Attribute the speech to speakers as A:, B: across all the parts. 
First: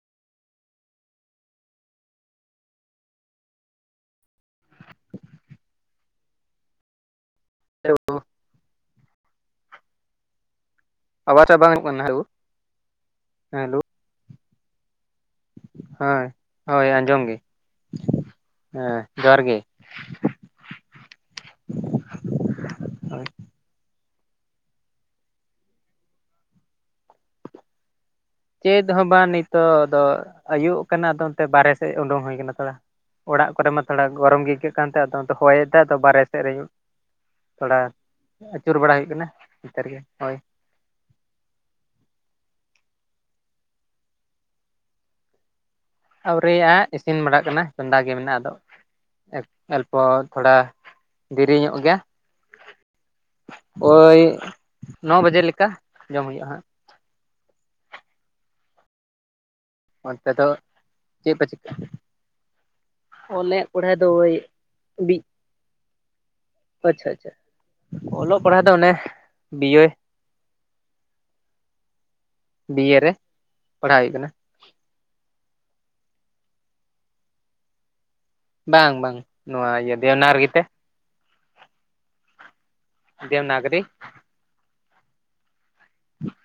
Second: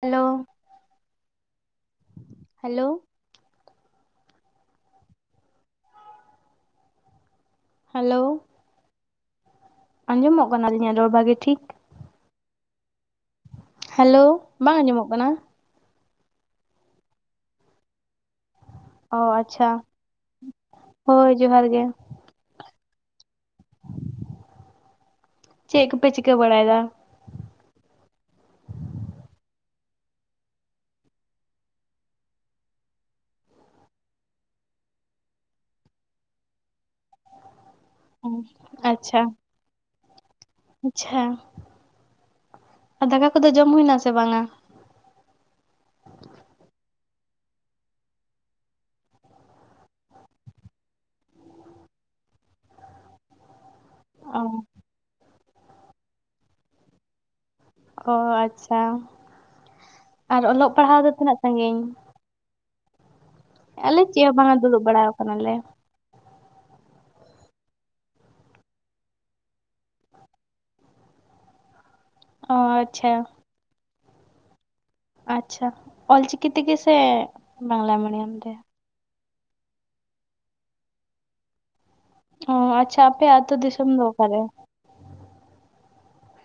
A: Hello hello hello ᱟᱸᱡᱚᱢᱚᱜ ᱠᱟᱱᱟ ᱟᱹᱞᱤᱧᱟ ᱨᱚᱲ ᱵᱷᱟᱜᱤ ᱴᱷᱤᱠ?
B: [unintelligible] ᱦᱮᱞᱳ᱾
A: ᱦᱮᱞᱳ, ᱵᱟᱝ ᱟᱸᱡᱚᱢᱚᱜ ᱠᱟᱱᱟ?
B: ᱦᱮᱸ ᱦᱳᱭ ᱟᱸᱡᱚᱢ ᱜᱮ᱾ ᱦᱮᱸ
A: ᱚ
B: ᱡᱚᱦᱟᱨ ᱜᱮ
A: ᱟᱪᱪᱷᱟ, ᱦᱳᱭ ᱡᱚᱦᱟᱸᱨ ᱜᱮ᱾
B: ᱦᱳᱭ
A: ᱪᱮᱫ ᱠᱚᱯᱮ ᱪᱤᱠᱟ ᱵᱟᱲᱟᱭ ᱫᱟ?
B: ᱪᱮᱫ ᱦᱚᱸ ᱵᱟᱝ ᱱᱤᱛᱚᱜ ᱫᱚ, ᱟᱹᱭᱩᱵ ᱠᱟᱱᱟ ᱟᱫᱚ ᱚᱱᱛᱮ ᱵᱟᱨᱦᱮ ᱥᱮᱫ ᱩᱱᱰᱩᱠ ᱦᱩᱭ ᱟᱠᱟᱱᱟ ᱛᱷᱚᱲᱟ᱾ ᱚᱲᱟᱜ ᱠᱚᱨᱮ ᱢᱟ ᱛᱷᱚᱲᱟ ᱜᱚᱨᱚᱢ ᱜᱮ ᱟᱹᱭᱠᱟᱹᱜ ᱠᱟᱱ ᱛᱟᱦᱮᱸ ᱟᱫᱚ ᱚᱱᱛᱮ ᱦᱚᱭᱮᱫ ᱛᱟᱦᱮᱸ ᱟᱫᱚ ᱵᱟᱨᱮ ᱥᱮᱫ ᱨᱮ ᱤᱧ ᱼᱼ ᱛᱷᱚᱲᱟ ᱟᱹᱪᱩᱨ ᱵᱟᱲᱟ ᱦᱩᱭᱩᱜ
A: ᱟᱪᱪᱷᱟ
B: ᱠᱟᱱᱟ, ᱱᱮᱛᱟᱨ ᱜᱮ ᱦᱳᱭ᱾
A: ᱟᱪᱪᱷᱟ, ᱟ ᱫᱟᱠᱟ ᱠᱚᱫᱚ ᱡᱚᱢ ᱦᱩᱭᱱᱟ ᱥᱮ ᱵᱟᱝᱼᱟ?
B: ᱟᱹᱣᱨᱤᱭᱟᱜᱼᱟ ᱤᱥᱤᱱ ᱵᱟᱲᱟᱜ ᱠᱟᱱᱟ ᱪᱚᱸᱫᱟ ᱜᱮ ᱢᱮᱱᱟᱜᱼᱟ ᱟᱫᱚ ᱮ ᱮᱞᱯᱚ ᱛᱷᱚᱲᱟ ᱫᱮᱨᱤ ᱧᱚᱜ ᱜᱮᱭᱟ᱾ ᱳᱭ
A: ᱚ
B: ᱱᱚ ᱵᱟᱡᱮ ᱞᱮᱠᱟ, ᱡᱚᱢ ᱦᱩᱭᱩᱜᱼᱟ ᱦᱟᱸᱜ᱾
A: ᱚ ᱟᱪᱪᱷᱟ,
B: ᱚᱱᱛᱮ
A: ᱟᱨ
B: ᱫᱚ
A: ᱚᱞᱚᱜ ᱯᱟᱲᱦᱟᱣ ᱫᱚ ᱛᱤᱱᱟᱹᱜ ᱥᱟᱹᱜᱤᱧ?
B: ᱚᱞᱮᱼᱼ
A: ᱟᱞᱮ ᱪᱮᱜ ᱦᱚᱸ ᱵᱟᱝᱟ ᱫᱩᱲᱩᱵ ᱵᱟᱲᱟᱣ ᱟᱠᱟᱱᱟᱞᱮ᱾
B: ᱟᱪᱪᱷᱟ ᱟᱪᱪᱷᱟ, ᱚᱞᱚᱜ ᱯᱟᱲᱦᱟᱣ ᱫᱚ ᱚᱱᱮ, ᱵᱤᱭᱮ᱾
A: ᱚ
B: ᱵᱤᱭᱮ
A: ᱟᱪᱪᱷᱟ
B: ᱨᱮ ᱯᱟᱲᱦᱟᱣ ᱦᱩᱭᱩᱜ ᱠᱟᱱᱟ᱾
A: ᱟᱪᱪᱷᱟ, ᱚᱞᱪᱤᱠᱤ ᱛᱮᱜᱮ ᱥᱮ ᱵᱟᱝᱞᱟ ᱢᱤᱰᱤᱭᱟᱢ ᱛᱮ?
B: ᱵᱟᱝ ᱵᱟᱝ ᱱᱚᱣᱟ ᱤᱭᱟᱹ ᱫᱮᱵᱱᱟᱣᱨᱜᱤ ᱛᱮ᱾
A: ᱚ, ᱟᱪᱪᱷᱟ ᱟᱯᱮ ᱟᱛᱳ
B: ᱫᱮᱵᱽᱱᱟᱜᱨᱤ
A: ᱫᱤᱥᱚᱢ ᱫᱚ ᱚᱠᱟᱨᱮ?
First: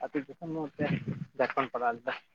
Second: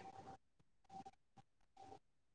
B: ᱟᱹᱛᱩ ᱫᱤᱥᱚᱢ ᱫᱚ ᱡᱷᱟᱲᱠᱷᱚᱸᱱ [unintelligible]